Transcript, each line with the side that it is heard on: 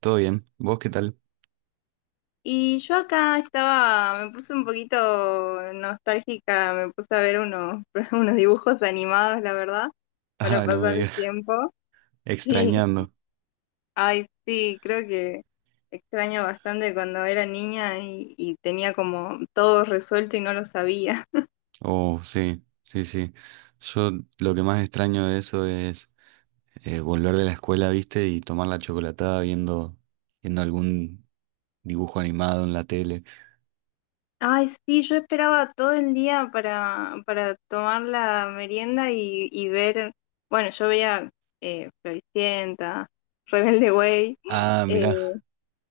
right: Todo bien. ¿Vos qué tal?
left: Y yo acá estaba, me puse un poquito nostálgica, me puse a ver unos, unos dibujos animados, la verdad, para
right: Ah, no me
left: pasar el
right: digas.
left: tiempo. Sí,
right: Extrañando.
left: ay, sí, creo que extraño bastante cuando era niña y tenía como todo resuelto y no lo sabía.
right: Oh, sí, sí, sí. Yo lo que más extraño de eso es volver de la escuela, ¿viste? Y tomar la chocolatada viendo algún dibujo animado en la tele.
left: Ay, sí, yo esperaba todo el día para tomar la merienda y ver, bueno, yo veía Floricienta, Rebelde Way.
right: Ah, mirá,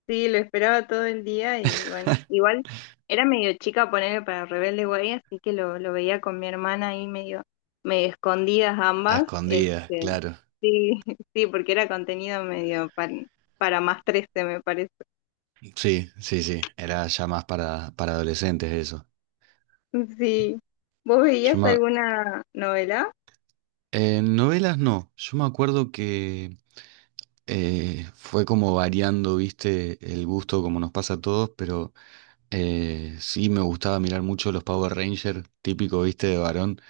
left: Sí, lo esperaba todo el día y bueno, igual era medio chica ponerle para Rebelde Way, así que lo veía con mi hermana ahí medio escondidas
right: a
left: ambas.
right: escondidas,
left: Este,
right: claro.
left: sí, sí, porque era contenido medio para más 13, me parece.
right: Sí, sí, sí. Era ya más para adolescentes eso.
left: Sí. ¿Vos
right: Yo
left: veías
right: me- ac-
left: alguna novela?
right: novelas no. Yo me acuerdo que fue como variando, ¿viste? El gusto como nos pasa a todos, pero... sí, me gustaba mirar mucho los Power Rangers, típico, viste, de varón,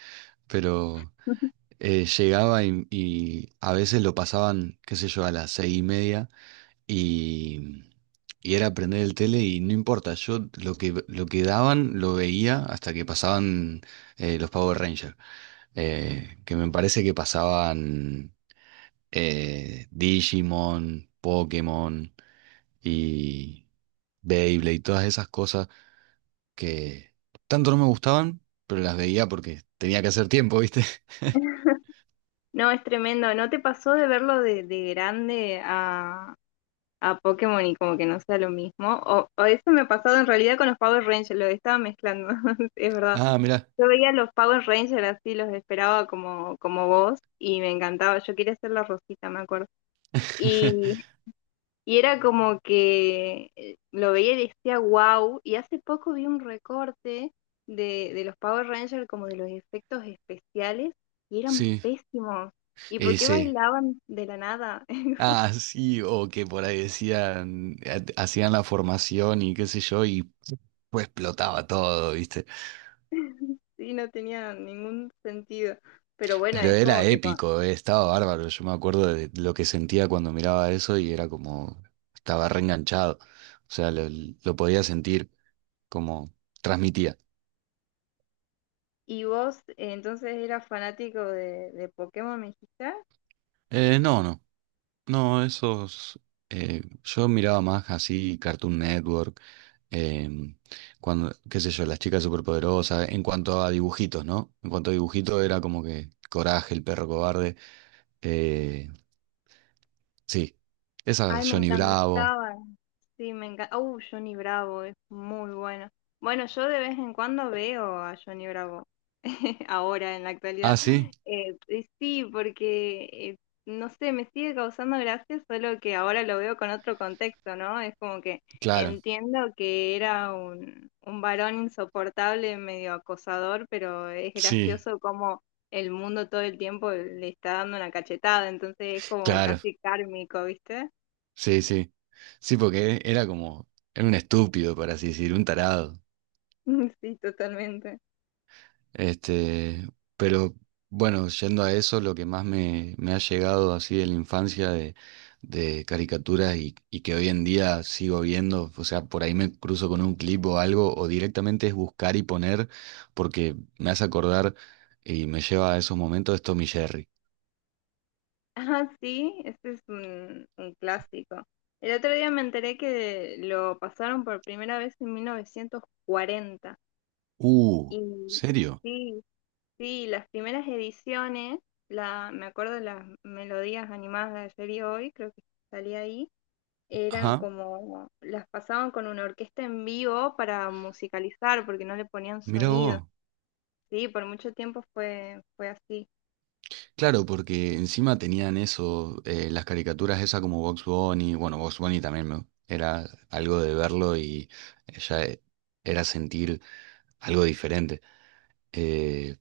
right: pero llegaba y a veces lo pasaban, qué sé yo, a las 6:30 y, y era prender el tele y no importa, yo lo que daban lo veía hasta que pasaban los Power Rangers, que me parece que pasaban Digimon, Pokémon y Beyblade y todas esas cosas que tanto no me gustaban, pero las veía porque tenía que hacer tiempo, ¿viste?
left: No, es tremendo. ¿No te pasó de verlo de grande a Pokémon y como que no sea lo mismo? O eso me ha pasado en realidad con los Power Rangers, lo estaba mezclando, es verdad.
right: Ah, mirá.
left: Yo veía los Power Rangers así, los esperaba como, como vos y me encantaba. Yo quería ser la Rosita, me acuerdo. Y, y era como que lo veía y decía wow. Y hace poco vi un recorte de los Power Rangers como de los efectos especiales y eran
right: Sí,
left: pésimos. ¿Y por qué
right: sí.
left: bailaban de la nada?
right: Ah, sí, o que por ahí decían, hacían la formación y qué sé yo, y pues explotaba todo, ¿viste?
left: Sí, no tenía ningún sentido. Pero bueno,
right: Pero
left: es
right: era
left: como que cua-
right: épico, estaba bárbaro. Yo me acuerdo de lo que sentía cuando miraba eso y era como, estaba reenganchado. O sea, lo podía sentir, como transmitía.
left: ¿Y vos entonces eras fanático de Pokémon, me dijiste?
right: No. No, esos. Yo miraba más así Cartoon Network, em, cuando, qué sé yo, las chicas superpoderosas, en cuanto a dibujitos, ¿no? En cuanto a dibujitos era como que Coraje, el perro cobarde. eh, sí, esa
left: Ay, me
right: Johnny Bravo.
left: encantaba. Sí, me encanta. Johnny Bravo es muy bueno. Bueno, yo de vez en cuando veo a Johnny Bravo, ahora en la
right: Ah,
left: actualidad.
right: sí,
left: Y sí, porque no sé, me sigue causando gracia, solo que ahora lo veo con otro contexto, ¿no? Es como que
right: claro.
left: entiendo que era un varón insoportable, medio acosador, pero es
right: Sí,
left: gracioso como el mundo todo el tiempo le está dando una cachetada, entonces es como
right: claro.
left: casi kármico, ¿viste?
right: Sí, sí. Sí, porque era como, era un estúpido, por así decir, un tarado.
left: Sí, totalmente.
right: Este, pero bueno, yendo a eso, lo que más me ha llegado así de la infancia de caricaturas y que hoy en día sigo viendo, o sea, por ahí me cruzo con un clip o algo, o directamente es buscar y poner, porque me hace acordar y me lleva a esos momentos de Tom y Jerry.
left: Ah, sí, ese es un clásico. El otro día me enteré que lo pasaron por primera vez en 1940.
right: Uh,
left: Y
right: ¿Serio?
left: sí, sí, las primeras ediciones, la, me acuerdo de las melodías animadas de ayer y hoy, creo que salía ahí, eran
right: Ajá,
left: como, las pasaban con una orquesta en vivo para musicalizar, porque no le ponían
right: mira
left: sonido.
right: vos.
left: Sí, por mucho tiempo fue, fue así.
right: Claro, porque encima tenían eso, las caricaturas esas como Box Bunny, bueno, Box Bunny también era algo de verlo y ya e- era sentir algo diferente. Eh,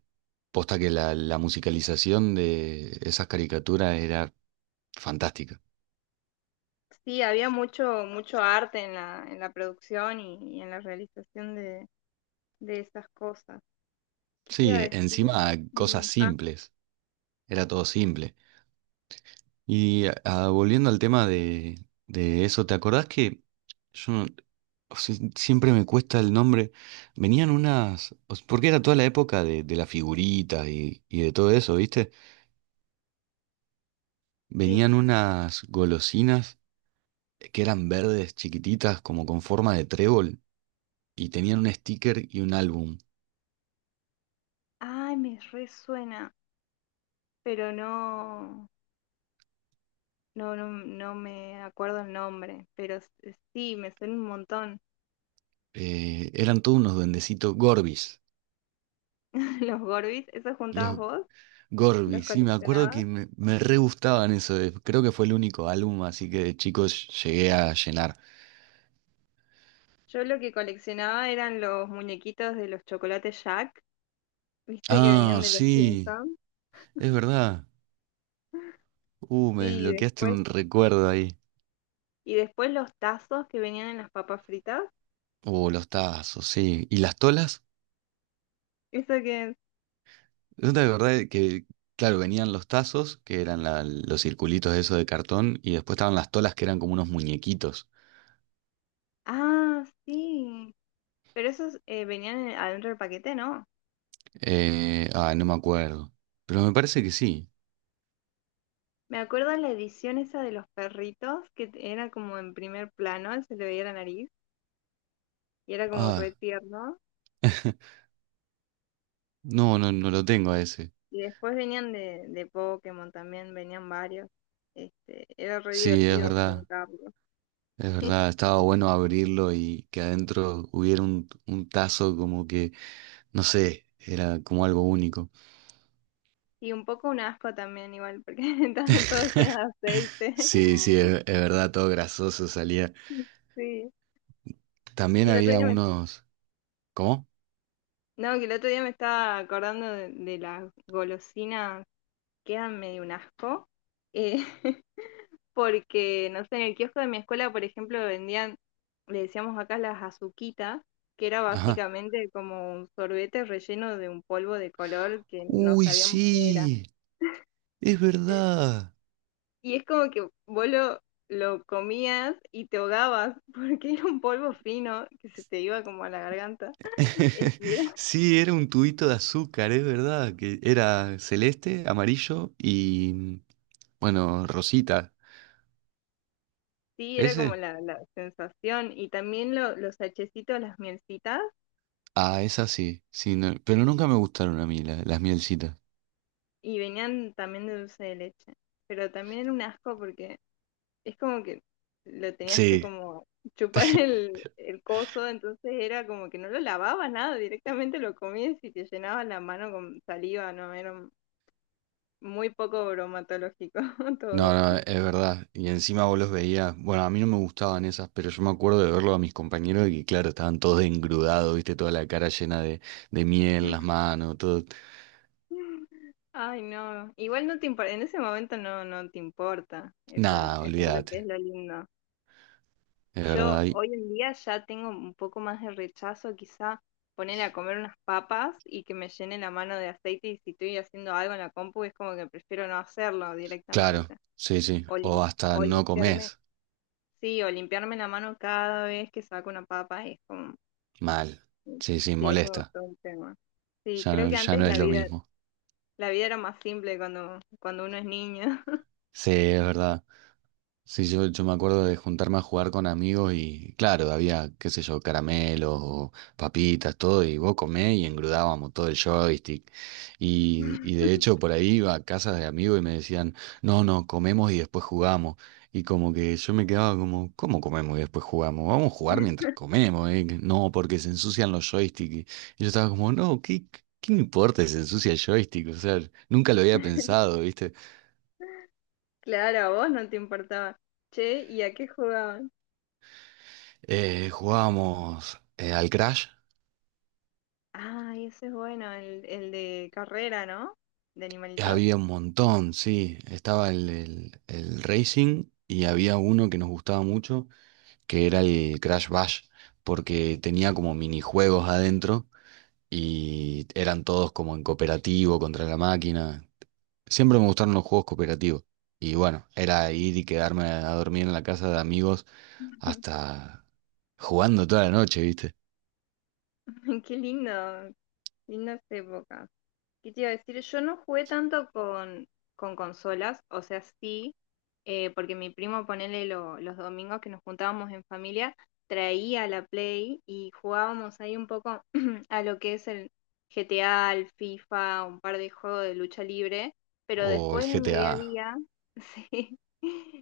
right: posta que la musicalización de esas caricaturas era fantástica.
left: Sí, había mucho, mucho arte en la producción y en la realización de esas cosas. ¿Qué te iba
right: Sí,
left: a decir?
right: encima cosas
left: Mm. Ah,
right: simples, era todo simple. Y ah, volviendo al tema de eso, ¿te acordás que yo no- o sea, siempre me cuesta el nombre. Venían unas, porque era toda la época de las figuritas y de todo eso, ¿viste?
left: sí.
right: Venían unas golosinas que eran verdes, chiquititas, como con forma de trébol, y tenían un sticker y un álbum.
left: Ay, me resuena, pero no, no, no, no me acuerdo el nombre, pero sí, me suena un montón.
right: Eran todos unos duendecitos Gorbis.
left: Los Gorbis, ¿esos juntabas
right: Los
left: vos? ¿Los
right: Gorbis, sí, me acuerdo
left: coleccionabas?
right: que me re gustaban eso. Creo que fue el único álbum, así que de chicos llegué a llenar.
left: Yo lo que coleccionaba eran los muñequitos de los chocolates Jack, ¿viste que venían
right: Ah,
left: de los
right: sí,
left: Simpsons?
right: es verdad. Me
left: Sí,
right: desbloqueaste
left: después.
right: un recuerdo ahí.
left: Y después los tazos que venían en las papas fritas.
right: Los tazos, sí. ¿Y las tolas?
left: Eso que.
right: Es de verdad que, claro, venían los tazos, que eran los circulitos esos de cartón, y después estaban las tolas, que eran como unos muñequitos.
left: Ah, sí. Pero esos venían adentro del paquete, ¿no?
right: No me acuerdo. Pero me parece que sí.
left: Me acuerdo la edición esa de los perritos, que t- era como en primer plano, se le veía la nariz, y era como re
right: Ah,
left: tierno.
right: no lo tengo a ese.
left: Y después venían de Pokémon también, venían varios. Este, era re
right: Sí, es
left: divertido
right: verdad,
left: juntarlos.
right: es verdad. Estaba bueno abrirlo y que adentro hubiera un tazo como que, no sé, era como algo único.
left: Y un poco un asco también, igual, porque estaban todos llenos de aceite.
right: Sí, sí, es verdad, todo grasoso salía.
left: Sí. Sí,
right: También
left: el otro
right: había
left: día me.
right: unos. ¿Cómo?
left: No, que el otro día me estaba acordando de las golosinas, quedan medio un asco, eh, porque, no sé, en el kiosco de mi escuela, por ejemplo, vendían, le decíamos acá las azuquitas, que era
right: Ajá.
left: básicamente como un sorbete relleno de un polvo de color que no
right: Uy,
left: sabíamos qué era.
right: sí, es verdad.
left: Y es como que vos lo comías y te ahogabas, porque era un polvo fino que se te iba como a la garganta. Y era.
right: Sí, era un tubito de azúcar, es verdad, que era celeste, amarillo y, bueno, rosita.
left: Sí, era como
right: ¿Ese?
left: la sensación. Y también los hachecitos, las mielcitas,
right: Ah, esa sí, sí, no- pero nunca me gustaron a mí las mielcitas.
left: y venían también de dulce de leche. Pero también era un asco porque es como que lo tenías que
right: Sí.
left: como chupar el coso, entonces era como que no lo lavabas nada, directamente lo comías y te llenabas la mano con saliva, ¿no? Era muy poco bromatológico
right: No,
left: todo.
right: no, es verdad. Y encima vos los veías. Bueno, a mí no me gustaban esas, pero yo me acuerdo de verlo a mis compañeros y que, claro, estaban todos engrudados, viste, toda la cara llena de miel, las manos, todo.
left: Ay, no. Igual no te importa, en ese momento no, no te importa. Eso,
right: Nada,
left: eso creo que es
right: olvídate.
left: lo lindo.
right: Es
left: Yo
right: verdad, y-
left: hoy en día ya tengo un poco más de rechazo, quizá ponerle a comer unas papas y que me llene la mano de aceite y si estoy haciendo algo en la compu es como que prefiero no hacerlo
right: claro,
left: directamente.
right: sí, sí.
left: O,
right: O hasta
left: o
right: no
left: limpiarme,
right: comes
left: sí, o limpiarme la mano cada vez que saco una papa es como,
right: mal.
left: mm,
right: Sí, sí,
left: sí, es como
right: molesta.
left: todo un tema. Sí,
right: Ya
left: creo
right: no,
left: que
right: ya
left: antes
right: no es lo mismo.
left: la vida era más simple cuando, cuando uno es niño.
right: Sí, es verdad. Sí, yo me acuerdo de juntarme a jugar con amigos y claro, había, qué sé yo, caramelos o papitas, todo, y vos comés y engrudábamos todo el joystick. Y de hecho por ahí iba a casas de amigos y me decían, no, no, comemos y después jugamos. Y como que yo me quedaba como, ¿cómo comemos y después jugamos? Vamos a jugar mientras comemos, ¿eh? No, porque se ensucian los joysticks. Y yo estaba como, no, ¿qué, qué me importa si se ensucia el joystick? O sea, nunca lo había pensado, ¿viste?
left: Claro, a vos no te importaba. Che, ¿y a qué jugabas?
right: Jugábamos al Crash.
left: Ah, ese es bueno, el de carrera, ¿no? De animalitos.
right: Había un montón, sí. Estaba el Racing y había uno que nos gustaba mucho, que era el Crash Bash, porque tenía como minijuegos adentro y eran todos como en cooperativo contra la máquina. Siempre me gustaron los juegos cooperativos. Y bueno, era ir y quedarme a dormir en la casa de amigos hasta jugando toda la noche, ¿viste?
left: Qué lindo, linda esa época. ¿Qué te iba a decir? Yo no jugué tanto con consolas, o sea, sí, porque mi primo, ponele los domingos que nos juntábamos en familia, traía la Play y jugábamos ahí un poco a lo que es el GTA, el FIFA, un par de juegos de lucha libre, pero
right: O el
left: después en mi día a
right: GTA.
left: día, sí,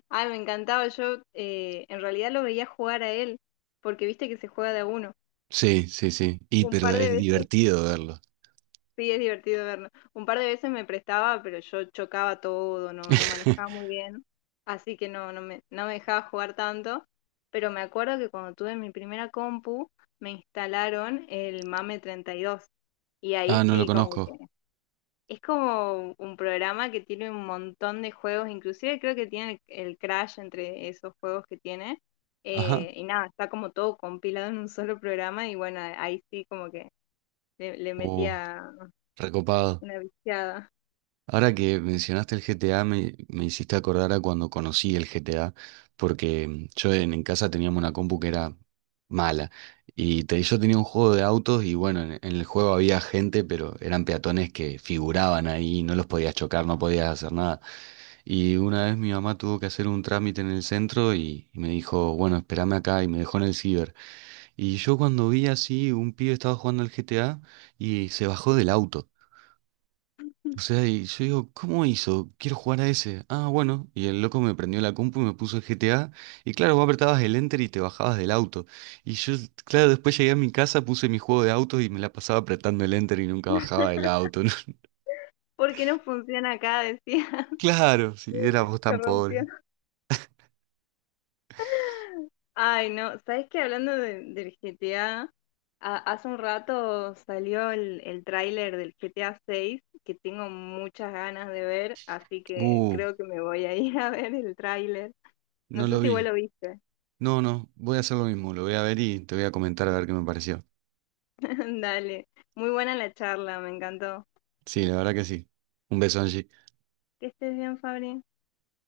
left: ay, me encantaba, yo en realidad lo veía jugar a él, porque viste que se juega de a uno.
right: Sí, sí, sí. Y
left: Un
right: pero
left: par de
right: es
left: veces.
right: divertido verlo.
left: Sí, es divertido verlo. Un par de veces me prestaba, pero yo chocaba todo, no, no manejaba muy bien, así que no, no me dejaba jugar tanto. Pero me acuerdo que cuando tuve mi primera compu, me instalaron el MAME 32. Y dos. Y ahí
right: Ah, no lo
left: sí, como que
right: conozco.
left: es como un programa que tiene un montón de juegos, inclusive creo que tiene el Crash entre esos juegos que tiene.
right: Ajá.
left: Eh, y nada, está como todo compilado en un solo programa y bueno, ahí sí como que le
right: Oh,
left: metía
right: recopado.
left: una viciada.
right: Ahora que mencionaste el GTA, me hiciste acordar a cuando conocí el GTA, porque yo en casa teníamos una compu que era mala. Yo tenía un juego de autos y bueno, en el juego había gente, pero eran peatones que figuraban ahí, no los podías chocar, no podías hacer nada. Y una vez mi mamá tuvo que hacer un trámite en el centro y me dijo, bueno, espérame acá y me dejó en el ciber. Y yo cuando vi así, un pibe estaba jugando al GTA y se bajó del auto. O sea, y yo digo, ¿cómo hizo? Quiero jugar a ese. Ah, bueno. Y el loco me prendió la compu y me puso el GTA. Y claro, vos apretabas el enter y te bajabas del auto. Y yo, claro, después llegué a mi casa, puse mi juego de autos y me la pasaba apretando el enter y nunca bajaba del auto, ¿no?
left: ¿Por qué no funciona acá? Decía,
right: Claro, si éramos
left: se
right: tan pobres.
left: rompió. Ay, no, ¿sabes qué? Hablando del GTA, hace un rato salió el tráiler del GTA 6 que tengo muchas ganas de ver, así que
right: Uh,
left: creo que me voy a ir a ver el tráiler. No
right: no
left: sé
right: lo
left: si vos lo
right: vi.
left: viste.
right: No, no, voy a hacer lo mismo. Lo voy a ver y te voy a comentar a ver qué me pareció.
left: Dale, muy buena la charla, me encantó.
right: Sí, la verdad que sí. Un beso, Angie.
left: Que estés bien, Fabri.